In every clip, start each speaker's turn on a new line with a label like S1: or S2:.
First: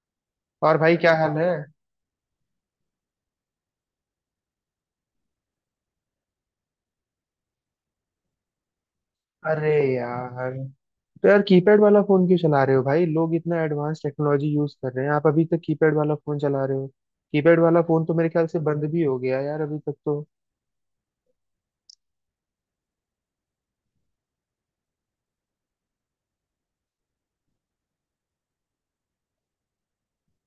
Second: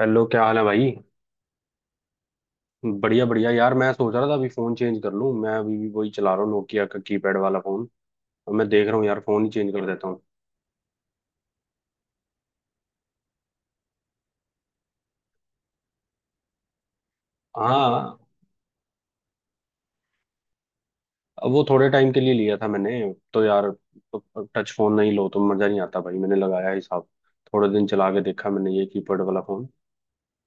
S1: Hello, क्या हाल है
S2: और
S1: भाई।
S2: भाई क्या हाल है।
S1: बढ़िया बढ़िया यार, मैं सोच रहा था अभी फोन चेंज कर लूं। मैं अभी भी वही चला रहा हूँ, नोकिया का कीपैड वाला फोन। अब मैं देख रहा हूँ यार, फोन ही
S2: अरे
S1: चेंज कर देता हूँ।
S2: यार। तो यार कीपैड वाला फोन क्यों चला रहे हो भाई? लोग इतना एडवांस टेक्नोलॉजी यूज कर रहे हैं, आप अभी तक कीपैड वाला फोन चला रहे हो। कीपैड वाला फोन तो
S1: हाँ।
S2: मेरे ख्याल से बंद भी हो गया यार अभी तक तो।
S1: अब वो थोड़े टाइम के लिए लिया था मैंने। तो यार, तो टच फोन नहीं लो तो मजा नहीं आता भाई, मैंने लगाया ही साहब। थोड़े दिन चला के देखा मैंने ये कीपैड वाला फोन।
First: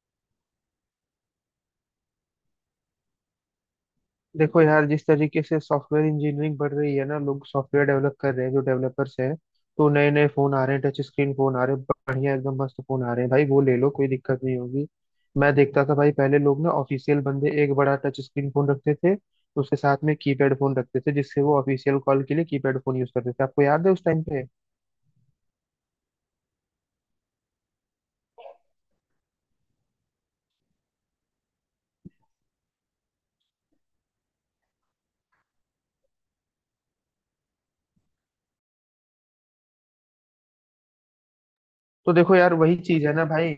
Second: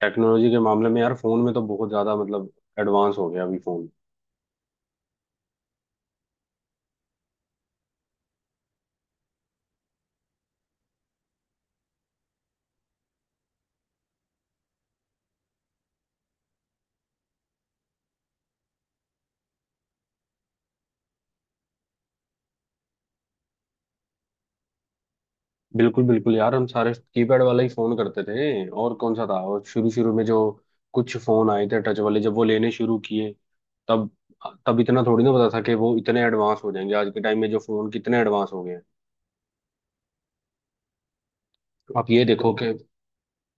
S1: टेक्नोलॉजी के मामले में यार फोन में तो बहुत ज्यादा मतलब एडवांस हो गया अभी फोन।
S2: देखो यार, जिस तरीके से सॉफ्टवेयर इंजीनियरिंग बढ़ रही है ना, लोग सॉफ्टवेयर डेवलप कर रहे हैं, जो डेवलपर्स हैं, तो नए नए फोन आ रहे हैं, टच स्क्रीन फोन आ रहे हैं, बढ़िया एकदम मस्त फोन आ रहे हैं भाई, वो ले लो, कोई दिक्कत नहीं होगी। मैं देखता था भाई, पहले लोग ना ऑफिशियल बंदे एक बड़ा टच स्क्रीन फोन रखते थे, उसके साथ में कीपैड फोन रखते थे, जिससे वो ऑफिशियल कॉल के लिए कीपैड फोन यूज करते थे। आपको याद है उस टाइम पे?
S1: बिल्कुल बिल्कुल यार, हम सारे कीपैड वाला ही फोन करते थे और कौन सा था, और शुरू शुरू में जो कुछ फोन आए थे टच वाले, जब वो लेने शुरू किए। तब तब इतना थोड़ी ना पता था कि वो इतने एडवांस हो जाएंगे आज के टाइम में, जो फोन कितने एडवांस हो गए हैं। आप
S2: तो
S1: ये
S2: देखो
S1: देखो
S2: यार,
S1: कि
S2: वही चीज है ना भाई,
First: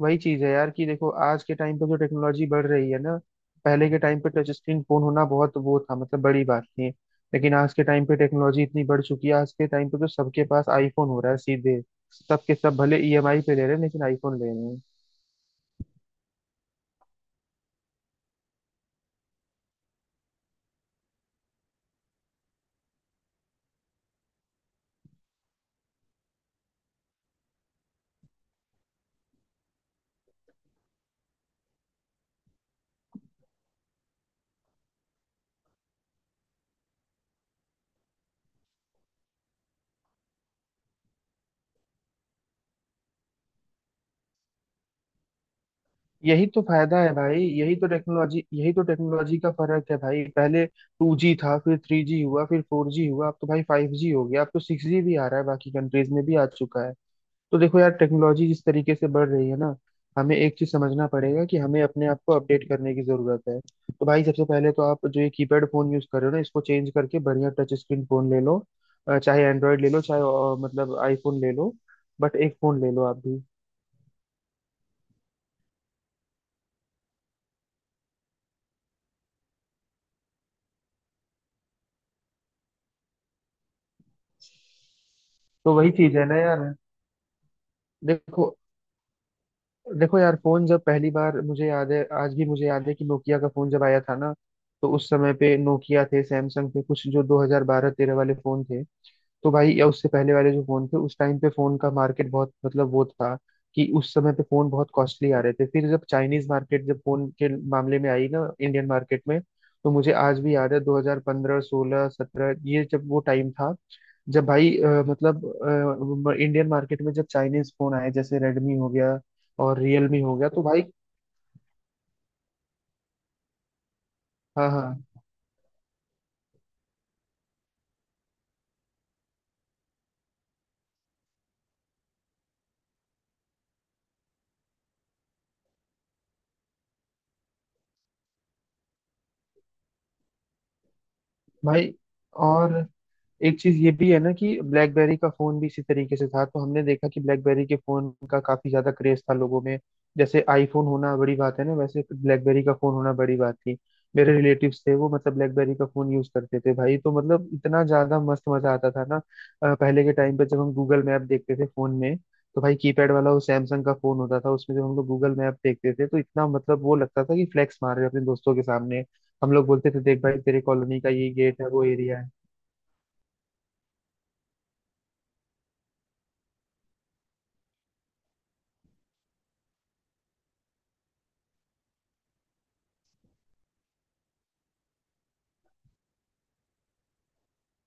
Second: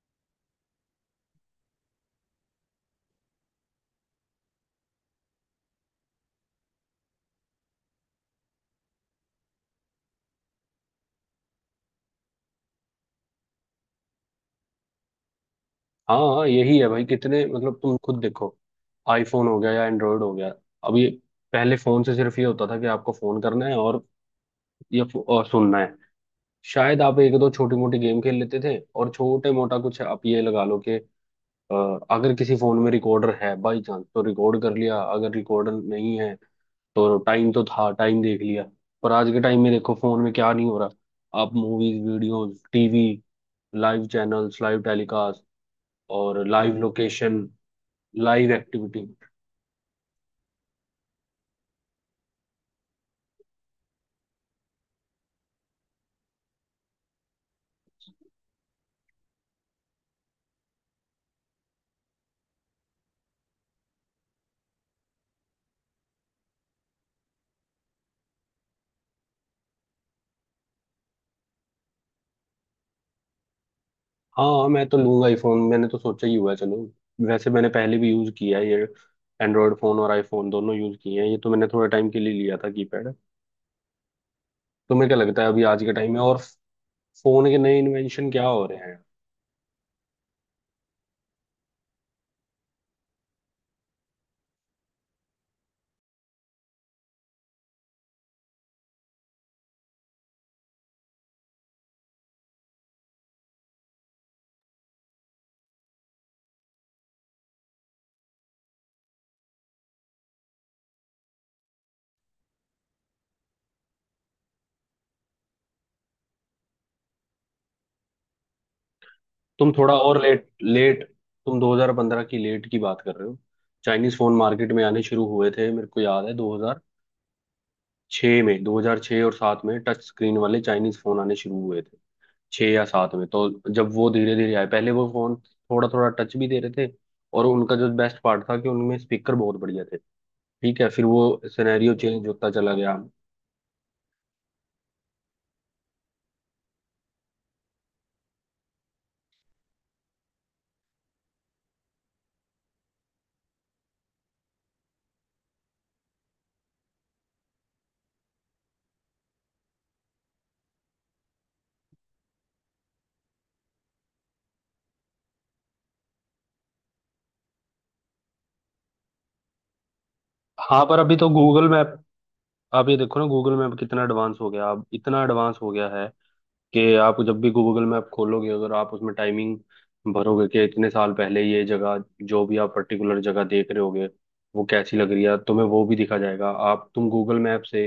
S2: वही चीज है यार कि देखो आज के टाइम पे जो टेक्नोलॉजी बढ़ रही है ना, पहले के टाइम पे टच स्क्रीन फोन होना बहुत वो था, मतलब बड़ी बात थी। लेकिन आज के टाइम पे टेक्नोलॉजी इतनी बढ़ चुकी है, आज के टाइम पे तो सबके पास आईफोन हो रहा है सीधे। सबके सब भले ईएमआई पे ले रहे हैं लेकिन आईफोन ले रहे हैं।
S1: हाँ हाँ, यही है भाई, कितने मतलब तुम खुद देखो। आईफोन हो गया या एंड्रॉयड हो गया। अब ये, पहले फोन से सिर्फ ये होता था कि आपको फोन करना है और और सुनना है। शायद आप एक दो छोटी मोटी गेम खेल लेते थे, और छोटे मोटा कुछ आप ये लगा लो। अ, अगर किसी फोन में रिकॉर्डर है बाई चांस तो रिकॉर्ड कर लिया। अगर रिकॉर्डर नहीं है तो टाइम तो था, टाइम देख लिया। पर आज के टाइम में देखो फोन में क्या नहीं हो रहा। आप movies, videos, TV, live channels, live telecast और
S2: यही तो
S1: लाइव
S2: फायदा है भाई,
S1: लोकेशन, लाइव
S2: यही तो
S1: एक्टिविटी।
S2: टेक्नोलॉजी का फर्क है भाई। पहले 2G था, फिर 3G हुआ, फिर 4G हुआ, अब तो भाई 5G हो गया, अब तो 6G भी आ रहा है, बाकी कंट्रीज में भी आ चुका है। तो देखो यार, टेक्नोलॉजी जिस तरीके से बढ़ रही है ना, हमें एक चीज समझना पड़ेगा कि हमें अपने आप को अपडेट करने की जरूरत है। तो भाई सबसे पहले तो आप जो ये कीपैड फोन यूज कर रहे हो ना, इसको चेंज करके बढ़िया टच स्क्रीन फोन ले लो, चाहे एंड्रॉयड ले लो, चाहे मतलब आईफोन ले लो, बट एक फोन ले लो आप भी।
S1: हाँ, मैं तो लूंगा आईफोन, मैंने तो सोचा ही हुआ है। चलो, वैसे मैंने पहले भी यूज किया है, ये एंड्रॉयड फोन और आईफोन दोनों यूज किए हैं। ये तो मैंने थोड़े टाइम के लिए लिया था, कीपैड। तुम्हें क्या लगता है अभी
S2: तो
S1: आज
S2: वही
S1: के टाइम
S2: चीज
S1: में,
S2: है ना
S1: और
S2: यार।
S1: फोन के नए इन्वेंशन क्या
S2: देखो
S1: हो रहे हैं।
S2: देखो यार, फोन जब पहली बार मुझे याद है, आज भी मुझे याद है कि नोकिया का फोन जब आया था ना, तो उस समय पे नोकिया थे, सैमसंग थे, कुछ जो 2012-13 वाले फोन थे। तो भाई या उससे पहले वाले जो फोन थे, उस टाइम पे फोन का मार्केट बहुत मतलब वो था, कि उस समय पे फोन बहुत कॉस्टली आ रहे थे। फिर जब चाइनीज मार्केट जब फोन के मामले में आई ना इंडियन मार्केट में, तो मुझे आज भी याद है 2015 16 17 ये जब वो टाइम था, जब भाई मतलब इंडियन मार्केट में जब चाइनीज फोन आए, जैसे रेडमी हो गया
S1: तुम
S2: और
S1: थोड़ा और
S2: रियलमी हो
S1: लेट
S2: गया, तो भाई
S1: लेट। तुम 2015 की लेट की बात कर रहे हो। चाइनीज फोन
S2: हाँ
S1: मार्केट में आने
S2: हाँ
S1: शुरू हुए थे मेरे को याद है 2006 में। 2006 और 7 में टच स्क्रीन वाले चाइनीज फोन आने शुरू हुए थे। 6 या 7 में तो, जब वो धीरे धीरे आए, पहले वो फोन थोड़ा थोड़ा टच भी दे रहे थे। और उनका जो बेस्ट पार्ट था कि उनमें स्पीकर बहुत बढ़िया थे। ठीक है, फिर वो
S2: भाई।
S1: सिनेरियो चेंज होता चला
S2: और
S1: गया।
S2: एक चीज ये भी है ना कि ब्लैकबेरी का फोन भी इसी तरीके से था, तो हमने देखा कि ब्लैकबेरी के फोन का काफी ज्यादा क्रेज था लोगों में। जैसे आईफोन होना बड़ी बात है ना, वैसे ब्लैकबेरी का फोन होना बड़ी बात थी। मेरे रिलेटिव्स थे वो, मतलब ब्लैकबेरी का फोन यूज करते थे भाई, तो मतलब इतना ज्यादा मस्त मजा आता था ना। पहले के टाइम पे जब हम गूगल मैप देखते थे फोन में, तो भाई कीपैड वाला वो सैमसंग का फोन होता था, उसमें जब हम लोग गूगल मैप देखते थे तो इतना मतलब वो लगता था कि फ्लेक्स मार रहे हैं अपने दोस्तों के सामने। हम लोग बोलते थे देख भाई तेरे
S1: हाँ, पर
S2: कॉलोनी का
S1: अभी तो
S2: ये गेट
S1: गूगल
S2: है वो
S1: मैप,
S2: एरिया है।
S1: आप ये देखो ना, गूगल मैप कितना एडवांस हो गया। अब इतना एडवांस हो गया है कि आप जब भी गूगल मैप खोलोगे, अगर आप उसमें टाइमिंग भरोगे कि इतने साल पहले ये जगह, जो भी आप पर्टिकुलर जगह देख रहे होगे, वो कैसी लग रही है तुम्हें, वो भी दिखा जाएगा। आप तुम गूगल मैप से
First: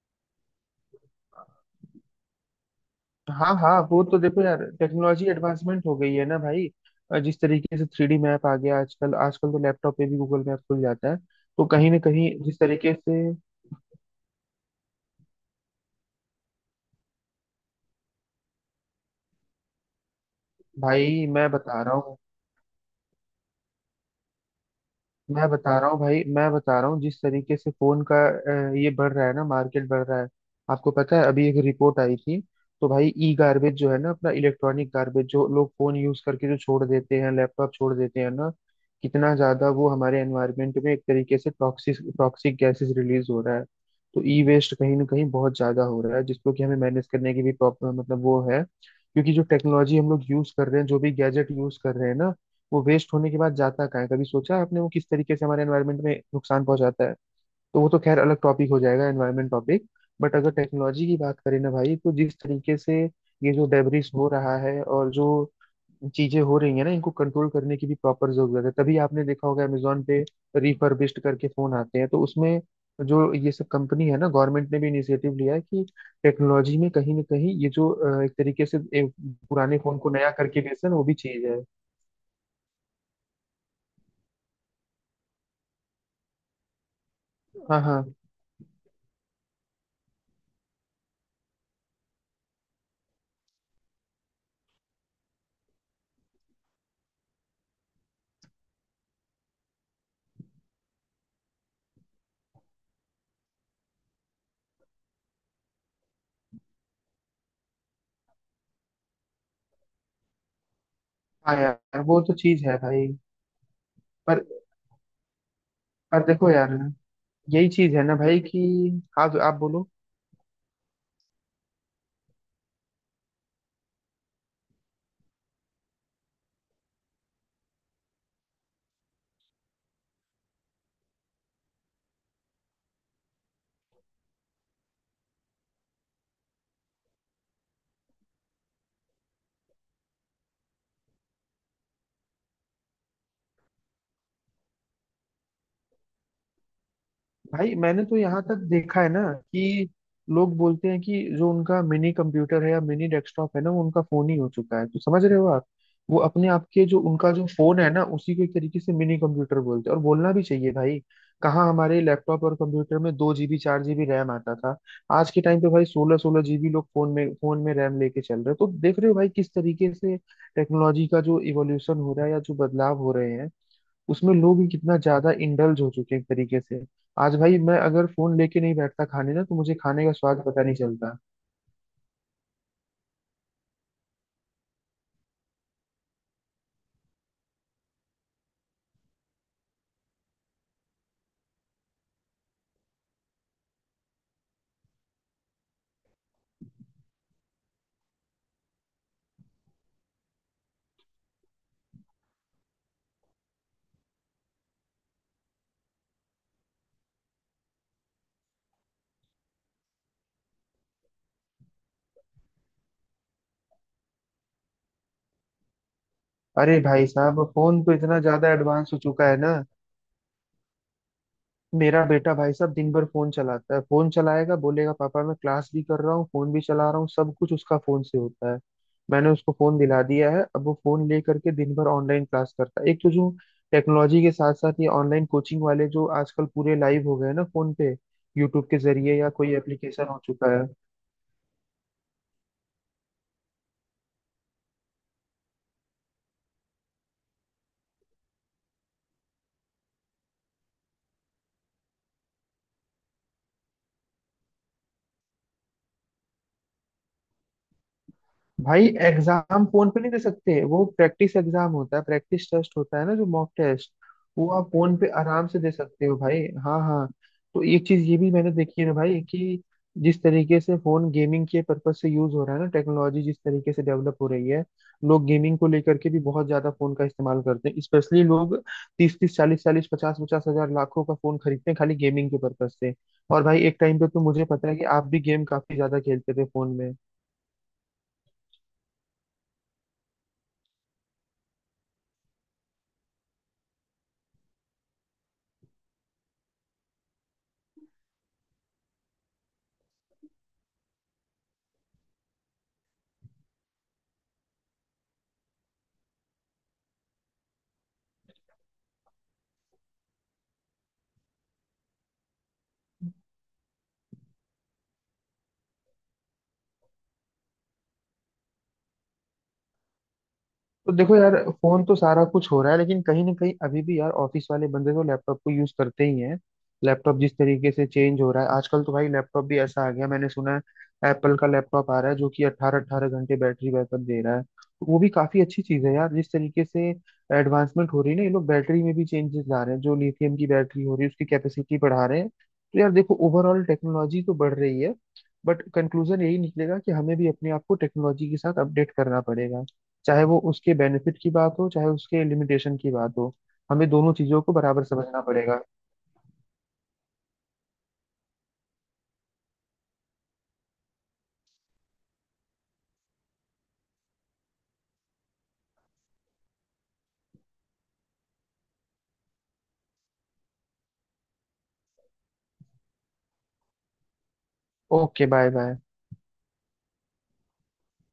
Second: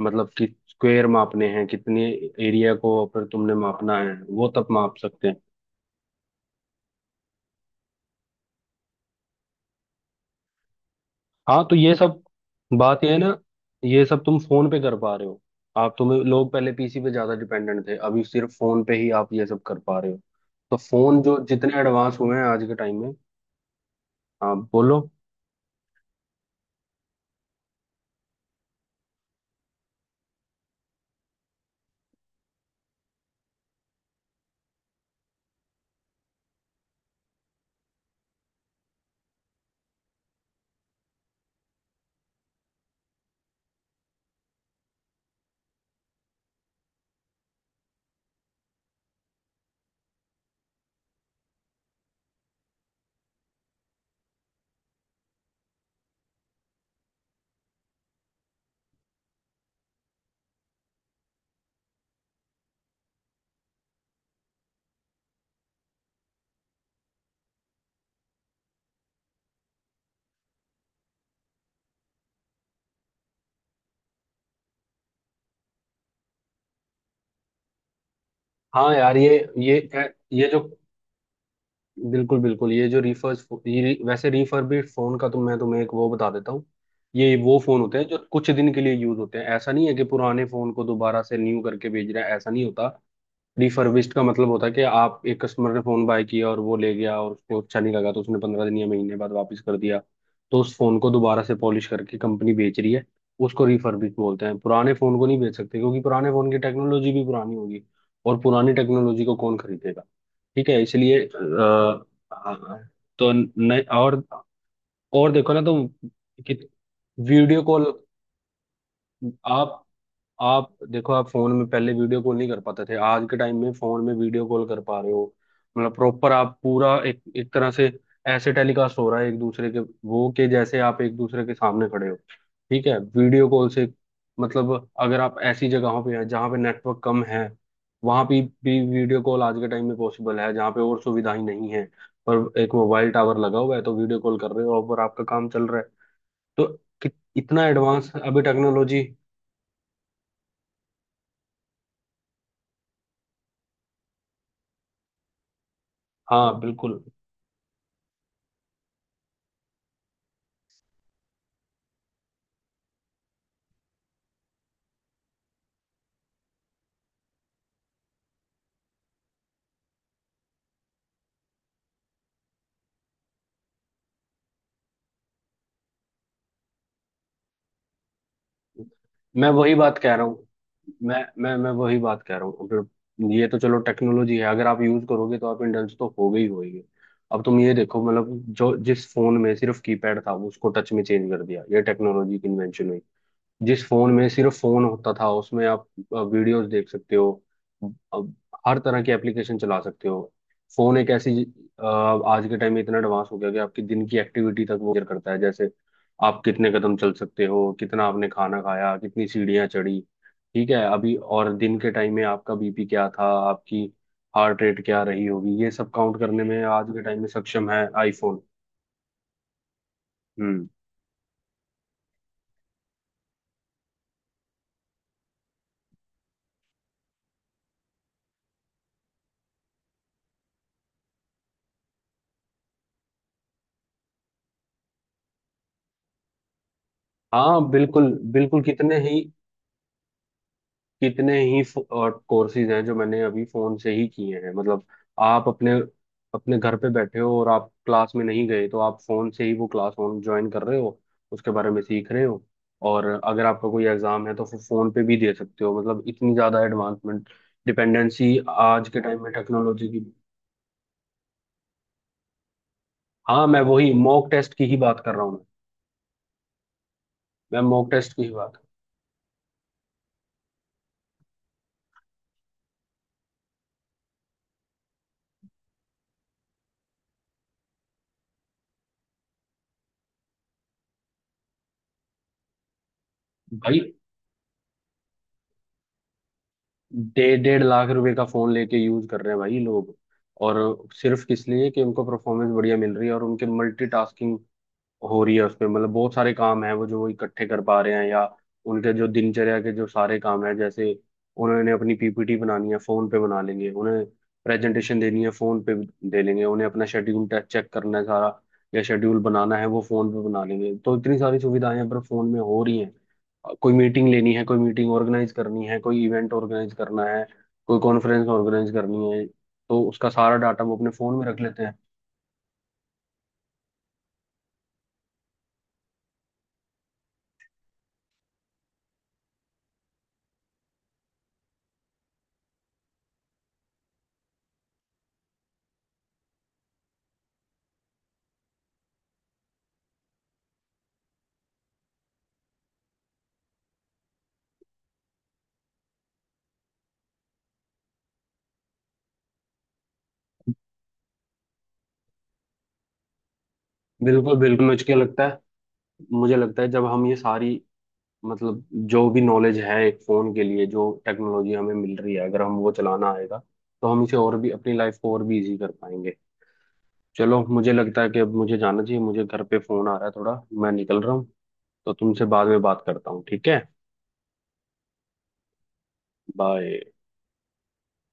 S1: मतलब कि स्क्वायर मापने हैं कितने एरिया को, पर तुमने
S2: हाँ हाँ,
S1: मापना
S2: वो
S1: है
S2: तो देखो
S1: वो
S2: यार
S1: तब माप
S2: टेक्नोलॉजी
S1: सकते हैं।
S2: एडवांसमेंट हो गई है ना भाई। जिस तरीके से 3D मैप आ गया आजकल, आजकल तो लैपटॉप पे भी गूगल मैप खुल जाता है,
S1: हाँ,
S2: तो
S1: तो
S2: कहीं
S1: ये
S2: ना
S1: सब,
S2: कहीं जिस तरीके
S1: बात ये
S2: से
S1: है ना, ये सब तुम फोन पे कर पा रहे हो। आप तुम्हें लोग पहले पीसी पे ज्यादा डिपेंडेंट थे, अभी सिर्फ फोन पे ही आप ये सब कर पा रहे हो। तो फोन
S2: भाई
S1: जो जितने एडवांस हुए हैं आज के टाइम में। आप बोलो।
S2: मैं बता रहा हूँ भाई मैं बता रहा हूँ जिस तरीके से फोन का ये बढ़ रहा है ना, मार्केट बढ़ रहा है। आपको पता है अभी एक रिपोर्ट आई थी। तो भाई ई गार्बेज जो है ना, अपना इलेक्ट्रॉनिक गार्बेज जो लोग फोन यूज करके जो छोड़ देते हैं, लैपटॉप छोड़ देते हैं ना, कितना ज्यादा वो हमारे एनवायरमेंट में एक तरीके से टॉक्सिक टॉक्सिक गैसेस रिलीज हो रहा है। तो ई वेस्ट कहीं ना कहीं बहुत ज्यादा हो रहा है, जिसको कि हमें मैनेज करने की भी प्रॉब्लम मतलब वो है, क्योंकि जो टेक्नोलॉजी हम लोग यूज कर रहे हैं, जो भी गैजेट यूज कर रहे हैं ना, वो वेस्ट होने के बाद जाता कहाँ है, कभी सोचा है आपने, वो किस तरीके से हमारे एनवायरनमेंट में नुकसान पहुंचाता है। तो वो तो खैर अलग टॉपिक हो जाएगा, एनवायरनमेंट टॉपिक। बट अगर टेक्नोलॉजी की बात करें ना भाई, तो जिस तरीके से ये जो डेब्रिस हो रहा है और जो चीजें हो रही है ना, इनको कंट्रोल करने की भी प्रॉपर जरूरत है। तभी आपने देखा होगा अमेजोन पे रिफर्बिश्ड करके फोन आते हैं, तो उसमें जो ये सब कंपनी है ना, गवर्नमेंट ने भी इनिशिएटिव लिया है कि टेक्नोलॉजी में कहीं ना कहीं ये जो एक तरीके से
S1: हाँ
S2: एक
S1: यार, ये ये
S2: पुराने फोन को नया
S1: ये जो,
S2: करके बेचना, वो भी चीज है।
S1: बिल्कुल बिल्कुल, ये जो रिफर्स ये वैसे रिफर्बिश्ड फोन का तो मैं तुम्हें एक वो बता देता हूँ। ये वो फोन
S2: हाँ
S1: होते
S2: हाँ
S1: हैं जो कुछ दिन के लिए यूज होते हैं, ऐसा नहीं है कि पुराने फोन को दोबारा से न्यू करके भेज रहे हैं, ऐसा नहीं होता। रिफर्बिश्ड का मतलब होता है कि आप, एक कस्टमर ने फोन बाय किया और वो ले गया, और उसको अच्छा नहीं लगा तो उसने 15 दिन या महीने बाद वापस कर दिया। तो उस फोन को दोबारा से पॉलिश करके कंपनी बेच रही है, उसको रिफर्बिश बोलते हैं। पुराने फोन को नहीं बेच सकते, क्योंकि पुराने फोन की टेक्नोलॉजी भी पुरानी होगी, और पुरानी टेक्नोलॉजी को कौन खरीदेगा। ठीक है, इसलिए
S2: हाँ, यार वो तो चीज है
S1: हाँ,
S2: भाई।
S1: तो नए और
S2: पर
S1: देखो ना, तो
S2: पर देखो
S1: कि
S2: यार,
S1: वीडियो
S2: यही
S1: कॉल।
S2: चीज है ना भाई कि हाँ आप
S1: आप
S2: बोलो।
S1: आप देखो, आप फोन में पहले वीडियो कॉल नहीं कर पाते थे, आज के टाइम में फोन में वीडियो कॉल कर पा रहे हो। मतलब प्रॉपर आप पूरा एक एक तरह से ऐसे टेलीकास्ट हो रहा है एक दूसरे के, वो के जैसे आप एक दूसरे के सामने खड़े हो। ठीक है, वीडियो कॉल से मतलब अगर आप ऐसी जगहों पे हैं जहाँ पे नेटवर्क कम है, वहां पे भी वीडियो कॉल आज के टाइम में पॉसिबल है। जहाँ पे और सुविधाएं नहीं है पर एक मोबाइल टावर लगा हुआ है, तो वीडियो कॉल कर रहे हो और आपका काम चल रहा है। तो कि- इतना
S2: भाई मैंने
S1: एडवांस
S2: तो
S1: अभी
S2: यहाँ तक देखा
S1: टेक्नोलॉजी।
S2: है ना, कि लोग बोलते हैं कि जो उनका मिनी कंप्यूटर है या मिनी डेस्कटॉप है ना, वो उनका फोन ही हो चुका है, तो समझ रहे हो आप। वो अपने
S1: हाँ
S2: आप के जो
S1: बिल्कुल।
S2: उनका जो फोन है ना, उसी को एक तरीके से मिनी कंप्यूटर बोलते हैं, और बोलना भी चाहिए भाई। कहाँ हमारे लैपटॉप और कंप्यूटर में 2 जीबी 4 जीबी रैम आता था, आज के टाइम पे भाई सोलह सोलह जीबी लोग फोन में रैम लेके चल रहे हैं, तो देख रहे हो भाई किस तरीके से टेक्नोलॉजी का जो इवोल्यूशन हो रहा है या जो बदलाव हो रहे हैं, उसमें लोग ही कितना ज्यादा इंडल्ज हो चुके हैं एक तरीके से। आज भाई मैं अगर फोन लेके नहीं बैठता खाने ना,
S1: मैं
S2: तो
S1: वही
S2: मुझे
S1: बात
S2: खाने का
S1: कह रहा
S2: स्वाद
S1: हूँ,
S2: पता नहीं चलता।
S1: मैं वही बात कह रहा हूँ, अगर ये, तो चलो टेक्नोलॉजी है, अगर आप यूज करोगे तो आप इंडल्ज तो हो गई होगी। अब तुम ये देखो मतलब, जो जिस फोन में सिर्फ कीपैड था, वो उसको टच में चेंज कर दिया, ये टेक्नोलॉजी की इन्वेंशन हुई। जिस फोन में सिर्फ फोन होता था, उसमें आप वीडियोस देख सकते हो, अब हर तरह की एप्लीकेशन चला सकते हो। फोन एक ऐसी, आज के टाइम में इतना एडवांस हो गया कि आपकी दिन की एक्टिविटी तक वो मेजर करता है। जैसे आप कितने कदम चल सकते हो, कितना आपने खाना खाया, कितनी सीढ़ियाँ चढ़ी। ठीक है, अभी और दिन के टाइम में आपका बीपी क्या था, आपकी हार्ट रेट क्या रही होगी, ये सब काउंट करने में
S2: अरे
S1: आज के
S2: भाई
S1: टाइम में
S2: साहब,
S1: सक्षम
S2: फोन
S1: है
S2: तो इतना
S1: आईफोन।
S2: ज्यादा एडवांस हो चुका है ना।
S1: हम्म।
S2: मेरा बेटा भाई साहब दिन भर फोन चलाता है, फोन चलाएगा, बोलेगा पापा मैं क्लास भी कर रहा हूँ फोन भी चला रहा हूँ, सब कुछ उसका फोन से होता है। मैंने उसको फोन दिला दिया है, अब वो फोन ले करके दिन भर ऑनलाइन क्लास करता है, एक तो जो टेक्नोलॉजी के साथ साथ ये ऑनलाइन कोचिंग वाले जो आजकल पूरे लाइव हो गए हैं ना
S1: हाँ
S2: फोन पे,
S1: बिल्कुल बिल्कुल,
S2: यूट्यूब के जरिए या कोई एप्लीकेशन हो चुका है।
S1: कितने ही और कोर्सेज हैं जो मैंने अभी फोन से ही किए हैं। मतलब आप अपने अपने घर पे बैठे हो, और आप क्लास में नहीं गए तो आप फोन से ही वो क्लास ऑन ज्वाइन कर रहे हो, उसके बारे में सीख रहे हो। और अगर आपका कोई एग्जाम है तो फिर फोन पे भी दे सकते हो, मतलब इतनी ज्यादा एडवांसमेंट, डिपेंडेंसी
S2: भाई
S1: आज के टाइम में
S2: एग्जाम
S1: टेक्नोलॉजी
S2: फोन
S1: की।
S2: पे नहीं दे सकते, वो प्रैक्टिस एग्जाम होता है, प्रैक्टिस टेस्ट होता है ना, जो
S1: हाँ,
S2: मॉक
S1: मैं वही
S2: टेस्ट,
S1: मॉक
S2: वो
S1: टेस्ट की
S2: आप
S1: ही
S2: फोन
S1: बात
S2: पे
S1: कर रहा हूँ,
S2: आराम से दे सकते हो भाई। हाँ हाँ।
S1: मैं
S2: तो एक
S1: मॉक
S2: चीज
S1: टेस्ट
S2: ये
S1: की ही
S2: भी मैंने
S1: बात।
S2: देखी है ना भाई, कि जिस तरीके से फोन गेमिंग के पर्पज से यूज हो रहा है ना, टेक्नोलॉजी जिस तरीके से डेवलप हो रही है, लोग गेमिंग को लेकर के भी बहुत ज्यादा फोन का इस्तेमाल करते हैं, स्पेशली लोग तीस तीस चालीस चालीस पचास पचास हजार लाखों का फोन खरीदते हैं खाली गेमिंग के पर्पज से। और भाई एक
S1: भाई,
S2: टाइम पे तो मुझे पता है कि आप भी गेम काफी ज्यादा खेलते थे फोन।
S1: डेढ़ डेढ़ लाख रुपए का फोन लेके यूज कर रहे हैं भाई लोग, और सिर्फ किस लिए, कि उनको परफॉर्मेंस बढ़िया मिल रही है और उनके मल्टीटास्किंग हो रही है उसमें, मतलब बहुत सारे काम हैं वो, जो वो इकट्ठे कर पा रहे हैं। या उनके जो दिनचर्या के जो सारे काम हैं, जैसे उन्होंने अपनी पीपीटी बनानी है, फोन पे बना लेंगे। उन्हें प्रेजेंटेशन देनी है, फोन पे दे लेंगे। उन्हें अपना शेड्यूल चेक करना है सारा, या शेड्यूल बनाना है, वो फोन पे बना लेंगे। तो इतनी सारी सुविधाएं पर फोन में हो रही हैं। कोई मीटिंग लेनी है, कोई मीटिंग ऑर्गेनाइज करनी है, कोई इवेंट ऑर्गेनाइज करना है, कोई कॉन्फ्रेंस ऑर्गेनाइज करनी है, तो उसका सारा डाटा वो अपने
S2: तो
S1: फोन
S2: देखो
S1: में
S2: यार,
S1: रख लेते हैं।
S2: फोन तो सारा कुछ हो रहा है लेकिन कहीं ना कहीं अभी भी यार ऑफिस वाले बंदे तो लैपटॉप को यूज करते ही हैं। लैपटॉप जिस तरीके से चेंज हो रहा है, आजकल तो भाई लैपटॉप भी ऐसा आ गया, मैंने सुना है एप्पल का लैपटॉप आ रहा है जो कि अट्ठारह अट्ठारह घंटे बैटरी बैकअप दे रहा है, तो वो भी काफी अच्छी चीज है यार। जिस तरीके से एडवांसमेंट हो रही है ना, ये लोग बैटरी में भी चेंजेस ला रहे हैं, जो लिथियम की बैटरी हो रही है, उसकी कैपेसिटी बढ़ा रहे हैं, तो यार देखो ओवरऑल टेक्नोलॉजी तो बढ़ रही है। बट कंक्लूजन यही निकलेगा कि हमें भी अपने आप को टेक्नोलॉजी के साथ अपडेट करना पड़ेगा। चाहे वो उसके बेनिफिट की बात हो, चाहे उसके लिमिटेशन की बात हो, हमें दोनों
S1: बिल्कुल
S2: चीजों को
S1: बिल्कुल, मुझे
S2: बराबर
S1: क्या
S2: समझना
S1: लगता है,
S2: पड़ेगा।
S1: मुझे लगता है जब हम ये सारी, मतलब जो भी नॉलेज है एक फोन के लिए, जो टेक्नोलॉजी हमें मिल रही है, अगर हम, वो चलाना आएगा तो हम इसे, और भी अपनी लाइफ को और भी इजी कर पाएंगे। चलो, मुझे लगता है कि अब मुझे जाना चाहिए, मुझे घर पे फोन आ रहा है थोड़ा, मैं निकल रहा हूँ। तो तुमसे बाद में बात करता हूँ, ठीक है।
S2: Okay bye bye.
S1: बाय।